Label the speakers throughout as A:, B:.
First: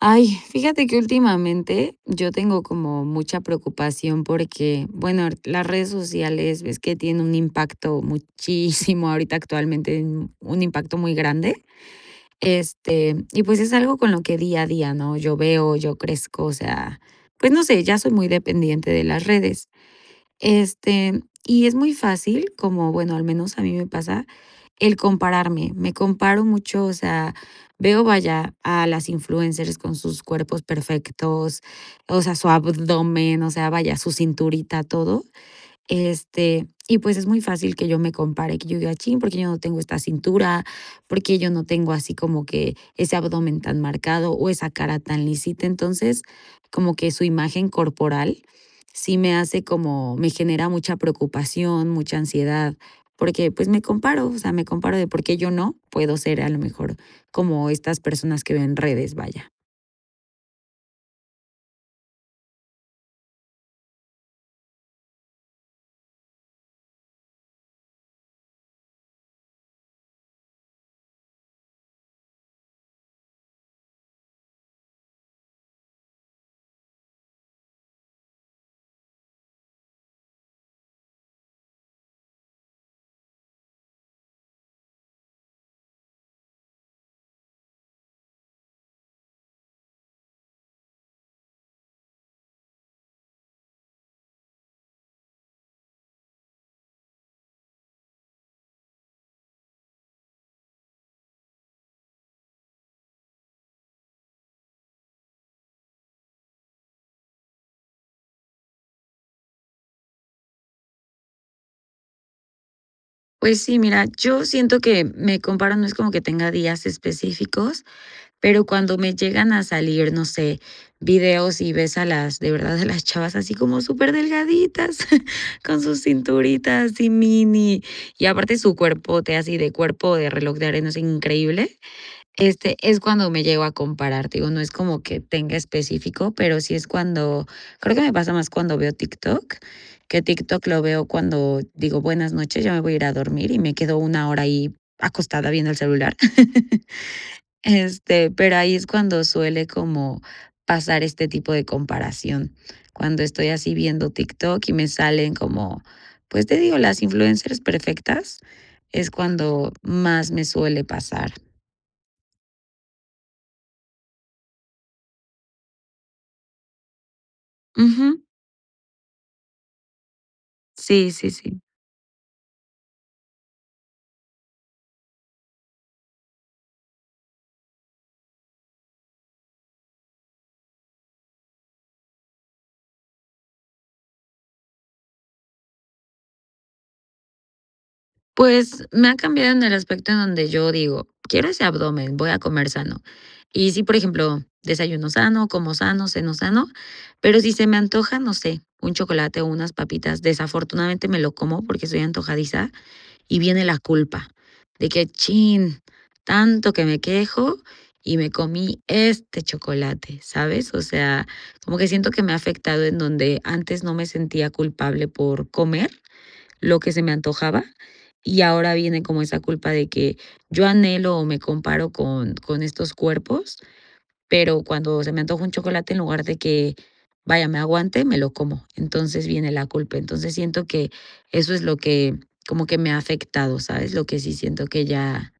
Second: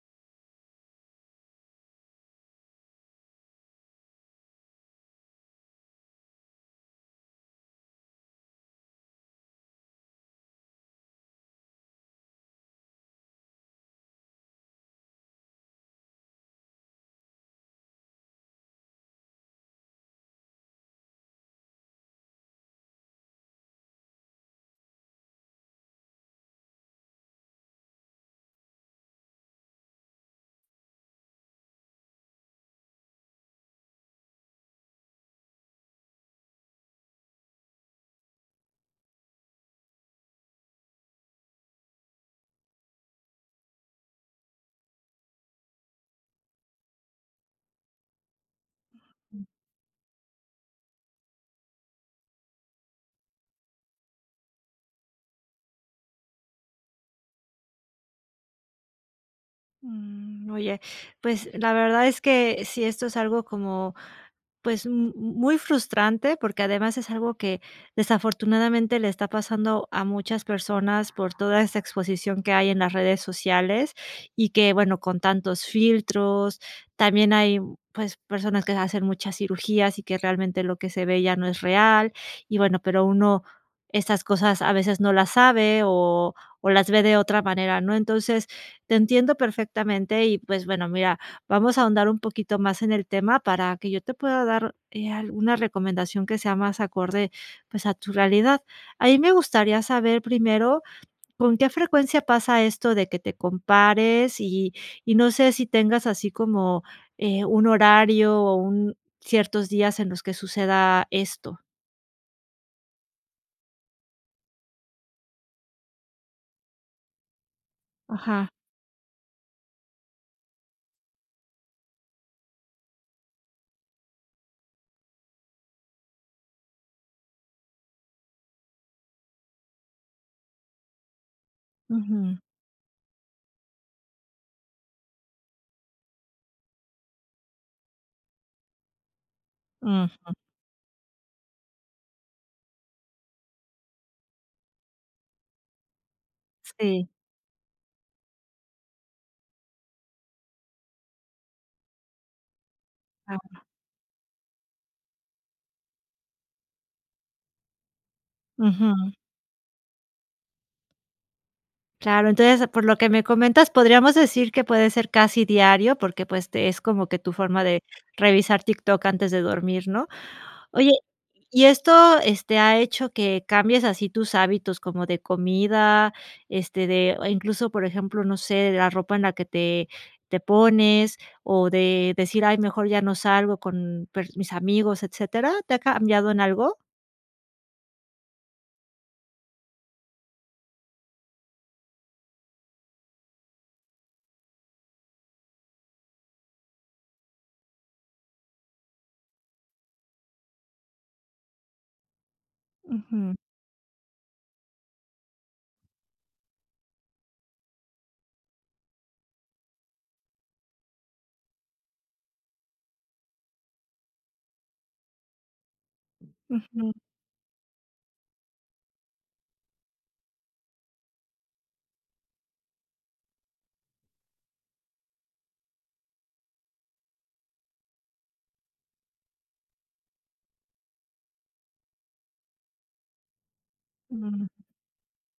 A: Ay, fíjate que últimamente yo tengo como mucha preocupación, porque bueno, las redes sociales, es que tienen un impacto muchísimo ahorita actualmente, un impacto muy grande, este, y pues, es algo con lo que día a día no yo veo yo crezco, o sea, pues, no sé, ya soy muy dependiente de las redes, este, y es muy fácil como bueno, al menos a mí me pasa el compararme, me comparo mucho, o sea, veo vaya, a las influencers con sus cuerpos perfectos, o sea, su abdomen, o sea, vaya su cinturita, todo, este, y pues es muy fácil que yo me compare, que yo diga: "Chin, ¿por qué yo no tengo esta cintura por qué, yo no tengo así como que ese abdomen tan marcado, o esa cara tan lisita?" Entonces, como que su imagen corporal sí me
B: Mm.
A: hace como me genera mucha preocupación, mucha ansiedad porque pues, me comparo, o sea, me comparo de: "¿Por qué yo no, puedo ser a lo mejor como estas personas que veo redes?" Vaya.
B: Mm, oye, pues la verdad es que sí esto es algo como pues m m muy frustrante, porque además es algo que desafortunadamente le está pasando a muchas personas por toda esta exposición que hay en las redes sociales y que, bueno, con tantos filtros también hay, pues personas que se hacen muchas cirugías y que realmente lo que se ve ya no es real y bueno, pero uno estas cosas a veces no las sabe, o o las ve de otra manera, ¿no? Entonces, te entiendo perfectamente y pues bueno, mira, vamos a ahondar un poquito más en el tema para que yo te pueda dar, eh, alguna recomendación que sea más acorde, pues a tu realidad. A mí me gustaría saber primero, ¿con qué frecuencia pasa esto de que te compares?, y y no sé si tengas así como, eh, un horario o un ciertos días en los que suceda esto.
A: Pues sí mira, yo siento que me comparo, no es como que tenga días específicos,
B: Ajá.
A: pero cuando me llegan a salir, no sé, vídeos y ves a las de verdad a las chavas así como súper delgaditas con sus cinturitas y mini, y aparte su cuerpote así de cuerpo de reloj de arena así increíble,
B: Ujú.
A: este es cuando me llego a comparar. Te digo, no es como que tenga específico, pero sí es cuando creo que me pasa más cuando veo TikTok. Que
B: Ujú.
A: TikTok lo veo cuando digo: "Buenas noches ya me voy a ir a dormir", y me quedo 1 hora ahí acostada viendo el celular,
B: Sí.
A: este, pero ahí es cuando suele como pasar este tipo de comparación, cuando estoy
B: Ah.
A: así viendo TikTok y me salen como, pues te digo, las influencers perfectas, es
B: Ujú.
A: cuando más me suele pasar.
B: Claro. Entonces, por lo que me comentas, podríamos decir que puede ser casi diario, porque, pues, te es como que tu forma de
A: Ujú.
B: revisar TikTok antes de dormir, ¿no? Oye,
A: Sí, sí, sí.
B: ¿y esto, ha hecho que cambies así tus hábitos, como de comida? Este, de o incluso, por ejemplo, no sé, la ropa en la que te te pones, o de decir, ay, mejor ya no salgo con per mis amigos, etcétera, ¿te ha cambiado en algo?
A: Pues, me ha cambiado en el aspecto en donde yo digo: "Quiero ese abdomen. Voy a comer sano", y sí, por ejemplo, desayuno sano, como sano, ceno sano, pero, si se me antoja, no sé, un chocolate o unas papitas, desafortunadamente me lo como, porque soy antojadiza
B: Ujú.
A: y viene la culpa de que, chin, tanto que me quejo y me comí este chocolate, ¿sabes? O sea, como que siento que me ha afectado en donde antes no me sentía culpable por comer lo que
B: Ujú.
A: se me antojaba. Y ahora viene como esa culpa de que, yo anhelo, o me comparo con con estos cuerpos. Pero, cuando se me antoja un chocolate, en lugar de que vaya, me aguante, me lo como, entonces viene la culpa. Entonces siento que eso es lo que, como que me ha afectado, ¿sabes? Lo que sí
B: Mm.
A: siento que ya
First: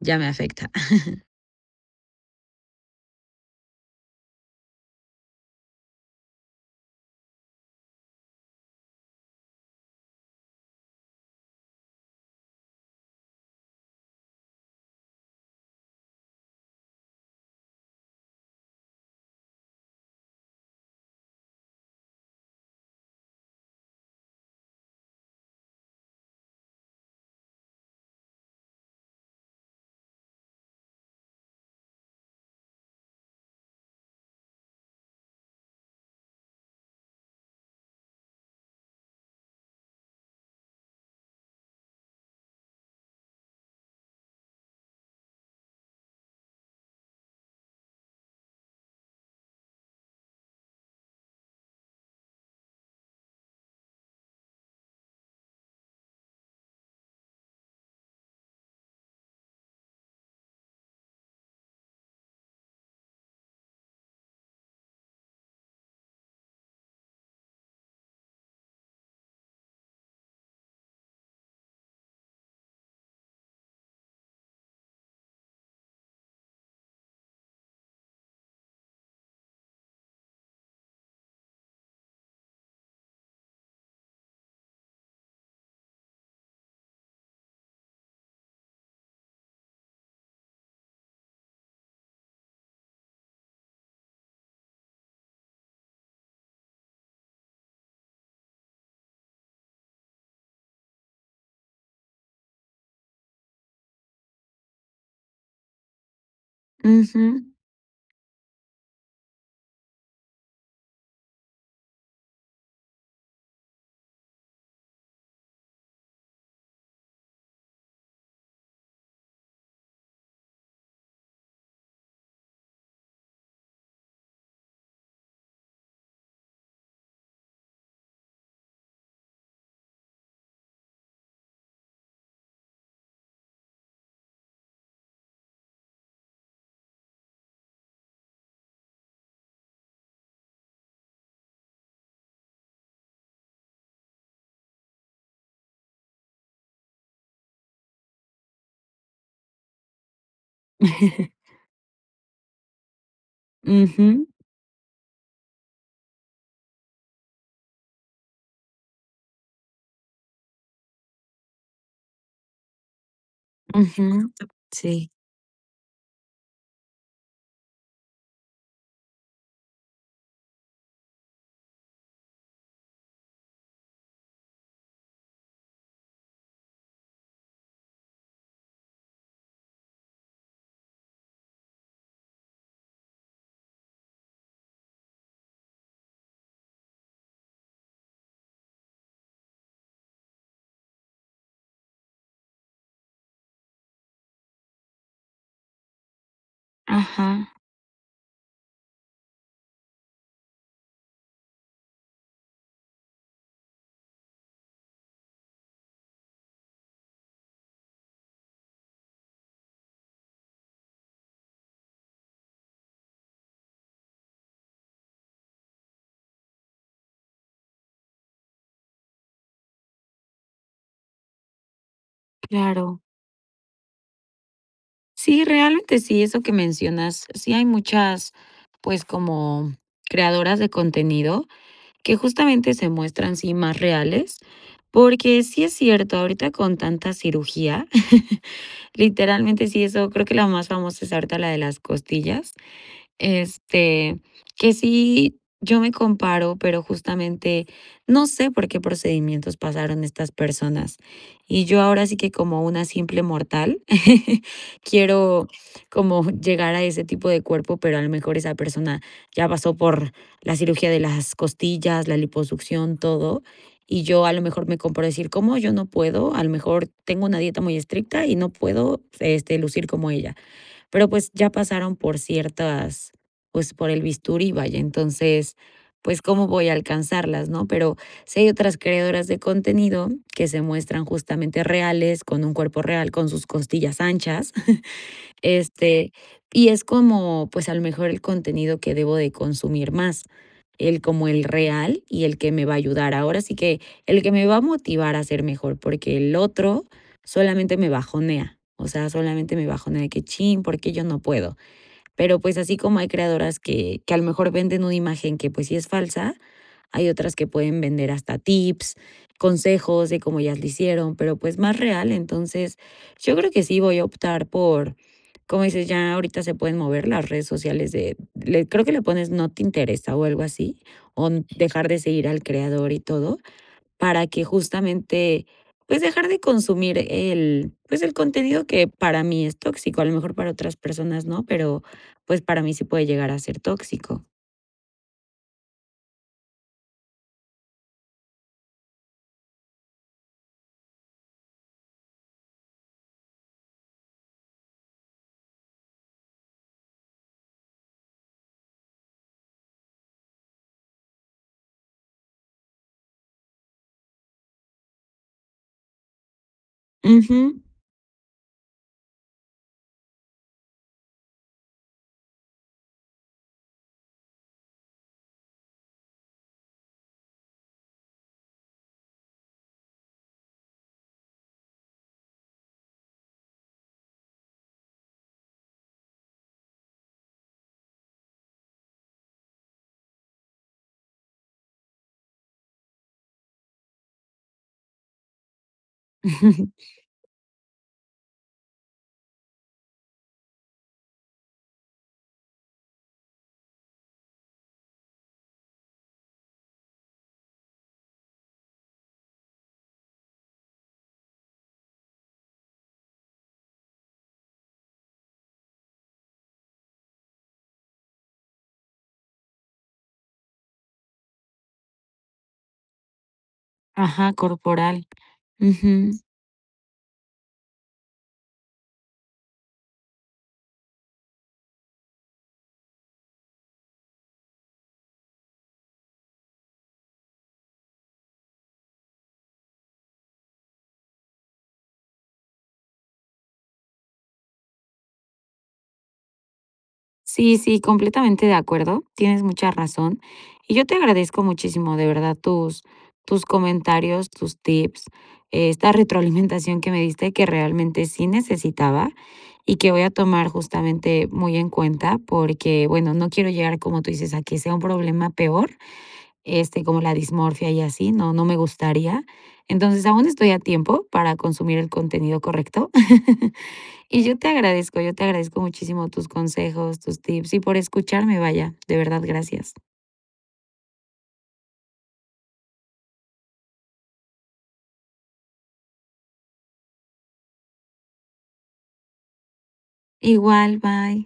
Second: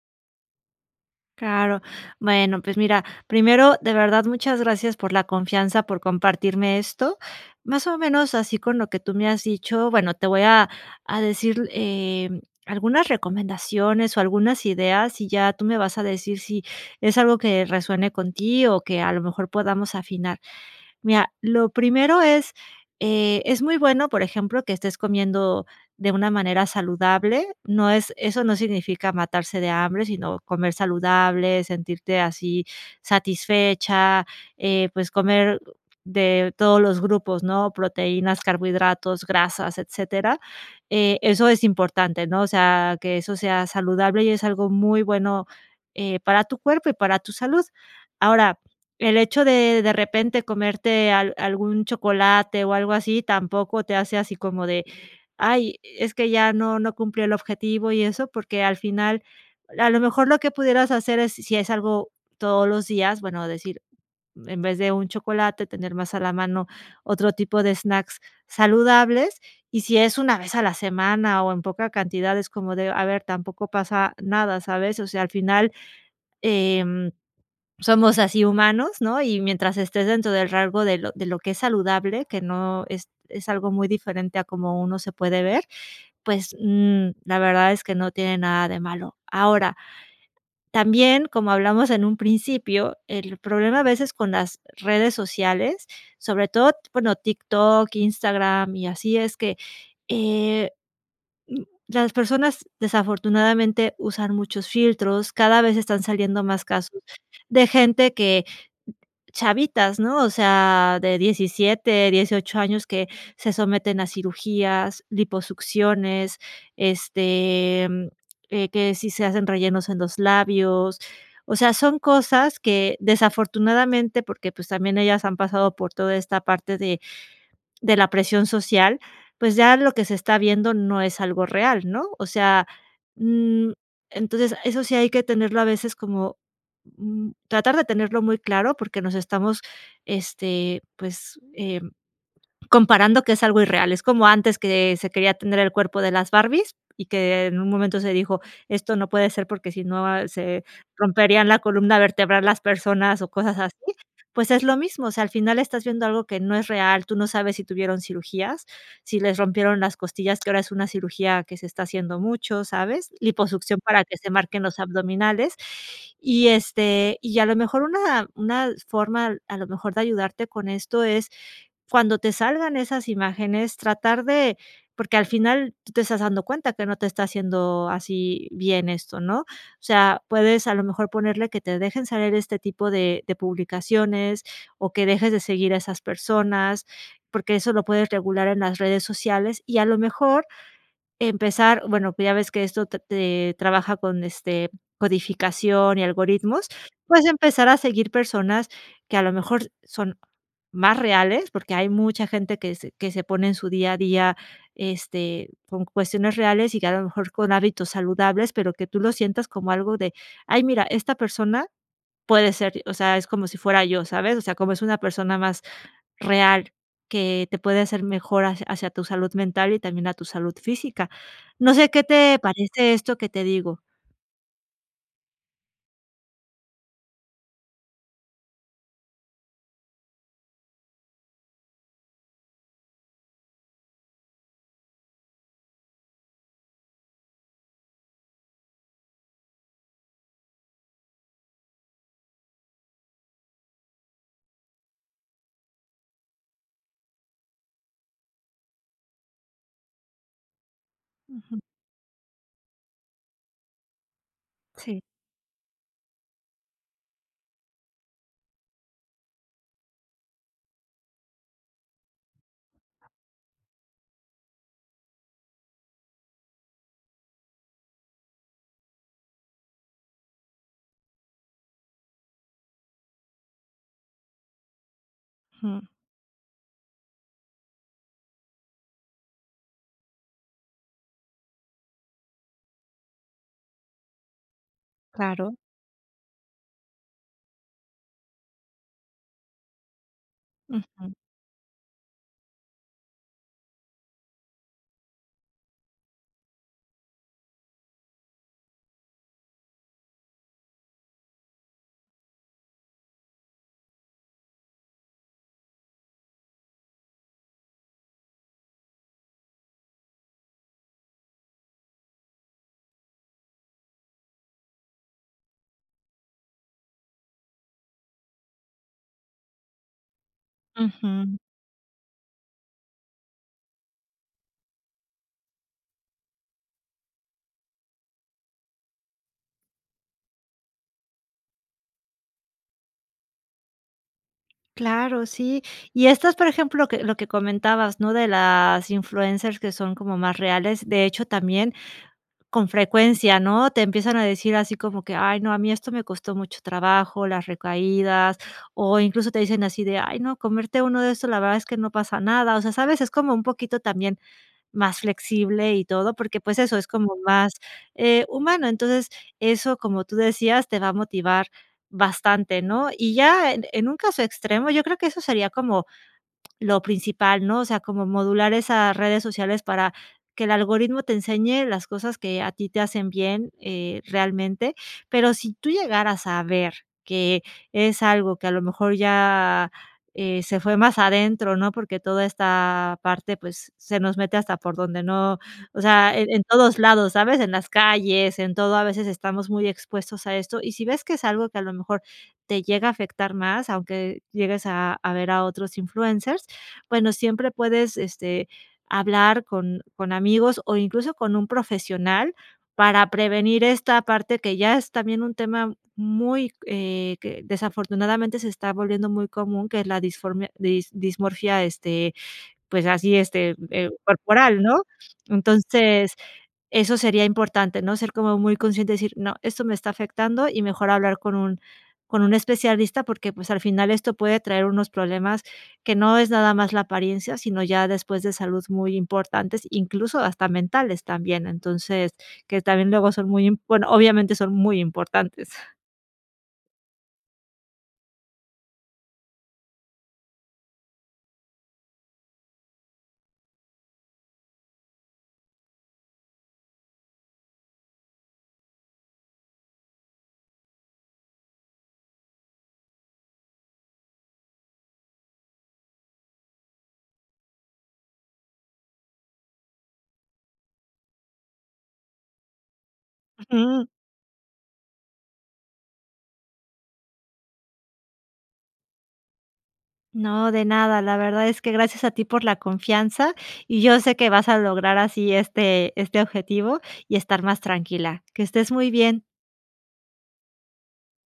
A: ya me afecta.
B: Claro. Bueno, pues mira, primero, de verdad, muchas gracias por la confianza, por compartirme esto, más o menos así con lo que tú me has dicho. Bueno, te voy a a decir, eh, algunas recomendaciones o algunas ideas y ya tú me vas a decir si es algo que resuene con ti o que a lo mejor podamos afinar. Mira, lo primero es, eh, es muy bueno, por ejemplo, que estés comiendo de una manera saludable. No es, eso no significa matarse de hambre, sino comer saludable, sentirte así satisfecha, eh, pues, comer de todos los grupos, ¿no?, proteínas, carbohidratos, grasas, etcétera. Eh, eso es importante, ¿no? O sea, que eso sea saludable y es algo muy bueno, eh, para tu cuerpo y para tu salud. Ahora, el hecho de de repente comerte al algún chocolate o algo así, tampoco te hace así como de: "Ay, es que ya no no cumplió el objetivo", y eso porque, al final, a lo mejor lo que pudieras hacer es si es algo todos los días. Bueno, decir, en vez de un chocolate, tener más a la mano otro tipo de snacks saludables. Y si es una vez a la semana, o en poca cantidad es como de a ver, tampoco pasa nada, ¿sabes? O sea, al final, em, somos así humanos, ¿no? Y mientras estés dentro del rango de lo de lo que es saludable, que no es es algo muy diferente a como uno se puede ver. Pues, mm, la verdad es que no tiene nada de malo. Ahora, también, como hablamos en un principio, el problema a veces con las redes sociales, sobre todo, bueno, TikTok, Instagram y así, es que, eh, mm, las personas desafortunadamente usan muchos filtros. Cada vez están saliendo más casos
A: Ujú.
B: de gente que, chavitas, ¿no? O sea, de 17, 18, años, que se someten a cirugías, liposucciones, este, mm, eh, que si se hacen rellenos en los labios. O sea, son cosas que, desafortunadamente, porque, pues, también ellas han pasado por toda esta parte de de la presión social. Pues, ya lo que se está viendo no es algo real, ¿no? O sea, mm, entonces eso sí hay que tenerlo a veces como, mm, tratar de tenerlo muy claro, porque, nos estamos, este, pues, em, comparando que es algo irreal. Es como antes, que se quería tener el cuerpo de las Barbies y que en un momento se dijo: "Esto no puede ser porque, si no se romperían la columna vertebral las personas", o cosas así,
A: Ujú.
B: pues, es lo mismo. O sea, al final estás viendo algo que no es real. Tú no sabes si tuvieron cirugías, si les rompieron las costillas, que ahora es una cirugía que se está haciendo mucho, ¿sabes?, liposucción para que
A: Ujú.
B: se marquen los
A: Sí.
B: abdominales, y este, y a lo mejor una una forma a lo mejor de ayudarte con esto es cuando te salgan esas imágenes tratar de porque, al final, tú te estás dando cuenta que no te está haciendo así bien esto ¿no? O sea, puedes a lo mejor ponerle que te dejen salir este tipo de de publicaciones, o que dejes de seguir a esas personas porque, eso lo puedes regular en las redes sociales y a lo mejor empezar. Bueno, pues ya ves que esto te trabaja con este codificación y algoritmos. Puedes
A: Ajá.
B: empezar a seguir personas que a lo mejor son más reales porque, hay mucha gente que se que se pone en su día a día, este, con cuestiones reales y que a lo mejor con hábitos saludables, pero que tú lo sientas como algo de ay, mira, esta persona puede ser, o sea, es como si fuera yo, ¿sabes? O sea, como es una persona más real que te puede hacer mejor ha hacia tu salud mental y también a tu salud física, no sé, qué te parece
A: Claro.
B: esto que te digo.
A: Sí, realmente sí, eso que mencionas. Sí, hay muchas, pues, como creadoras de contenido que justamente se muestran sí más reales porque sí es cierto, ahorita con tanta cirugía, literalmente, sí, eso creo que la más famosa es ahorita la de las costillas, este, que sí, yo me comparo, pero justamente no sé por qué procedimientos pasaron estas personas
B: Ujú.
A: y yo ahora sí que como una simple mortal
B: Sí.
A: quiero como llegar a ese tipo de cuerpo, pero a lo mejor esa persona ya pasó por la cirugía de las costillas, la liposucción, todo y yo a lo mejor me comparo a decir: "¿Cómo yo no puedo?". A lo mejor tengo una dieta muy estricta y no puedo, este, lucir como ella; pero pues ya pasaron por ciertas, pues, por el bisturí, vaya, entonces,
B: Jum.
A: pues, ¿cómo voy a alcanzarlas, no? Pero, si hay otras creadoras de contenido que se muestran justamente reales con un cuerpo real con sus costillas anchas,
B: Claro.
A: este, y es como, pues, a lo mejor el contenido que debo de consumir más, el
B: Ujú.
A: como el real y el que me va a ayudar. Ahora sí que, el que me va a motivar a ser mejor, porque el otro solamente me bajonea, o sea, solamente me bajonea, de que: Cchín, ¿por qué yo no puedo?". Pero, pues, así como hay creadoras que que a lo mejor venden una imagen que, pues, sí es falsa, hay otras que pueden vender hasta tips, consejos de cómo ellas lo hicieron, pero, pues, más real. Entonces yo creo que sí voy a optar por, como dices, ya ahorita se pueden mover las redes sociales de le creo que le pones no te interesa, o algo así o
B: Ujú.
A: dejar de seguir al creador y todo, para que justamente, pues, dejar de consumir el pues, el contenido que para mí es tóxico, a lo mejor para otras personas no, pero, pues, para mí sí puede llegar a ser tóxico.
B: Claro, sí, y esto es, por ejemplo, lo que lo que comentabas, ¿no? De las influencers que son como más reales. De hecho, también con frecuencia, ¿no?, te empiezan a decir así como que: "Ay, no, a mí esto me costó mucho trabajo, las recaídas", o incluso te dicen así de: "Ay no, comerte uno de estos, la verdad es que no pasa nada", o sea, ¿sabes?, es como un poquito también más flexible y todo porque, pues, eso es como más
A: Ujú.
B: eh, humano, entonces eso como tú decías, te va a motivar bastante, ¿no? Y ya en en un caso extremo, yo creo que eso sería como lo principal, ¿no? O sea, como modular esas redes sociales para que el algoritmo te enseñe las cosas que a ti te hacen bien, eh, realmente. Pero si tú llegaras a ver que es algo que a lo mejor ya, eh, se fue más adentro, ¿no?, porque toda esta parte, pues, se nos mete hasta por donde no, o sea, e en todos lados, ¿sabes? En las calles, en todo, a veces estamos muy expuestos a esto, y si ves que es algo que a lo mejor te llega a afectar más, aunque llegues a a ver a otros influencers, bueno, siempre puedes, este, hablar con con amigos o incluso con un profesional para prevenir esta parte, que ya es también un tema muy, eh, que desafortunadamente se está volviendo muy común, que es la disformia dis dismorfia, este pues, así, este eh,
A: Ajá,
B: corporal, ¿no?
A: corporal.
B: Entonces,
A: Ujú.
B: eso sería importante, ¿no? Ser como muy consciente y decir: "No, esto me está afectando y mejor hablar con un con un especialista", porque, pues, al final esto puede traer unos problemas que no es nada más la apariencia, sino ya después de salud muy importantes, incluso hasta mentales también, entonces que también luego son muy, imp bueno, obviamente son muy importantes.
A: Sí, sí, completamente de acuerdo. Tienes mucha razón y yo te agradezco muchísimo, de verdad, tus tus comentarios, tus tips, esta retroalimentación que me diste que realmente sí necesitaba y que voy a tomar justamente muy en cuenta porque, bueno, no quiero llegar, como tú dices, a que sea un problema peor, este, como la dismorfia y así, no no me gustaría. Entonces aún estoy a tiempo para consumir el contenido correcto.
B: Ujú.
A: Y yo te agradezco, yo te agradezco muchísimo tus consejos, tus tips y por escucharme, vaya. De verdad, gracias.
B: No, de nada. La verdad es que gracias a ti por la confianza y yo sé que vas a lograr así, este este, objetivo y estar más tranquila. Que estés muy bien.
A: Igual, bye.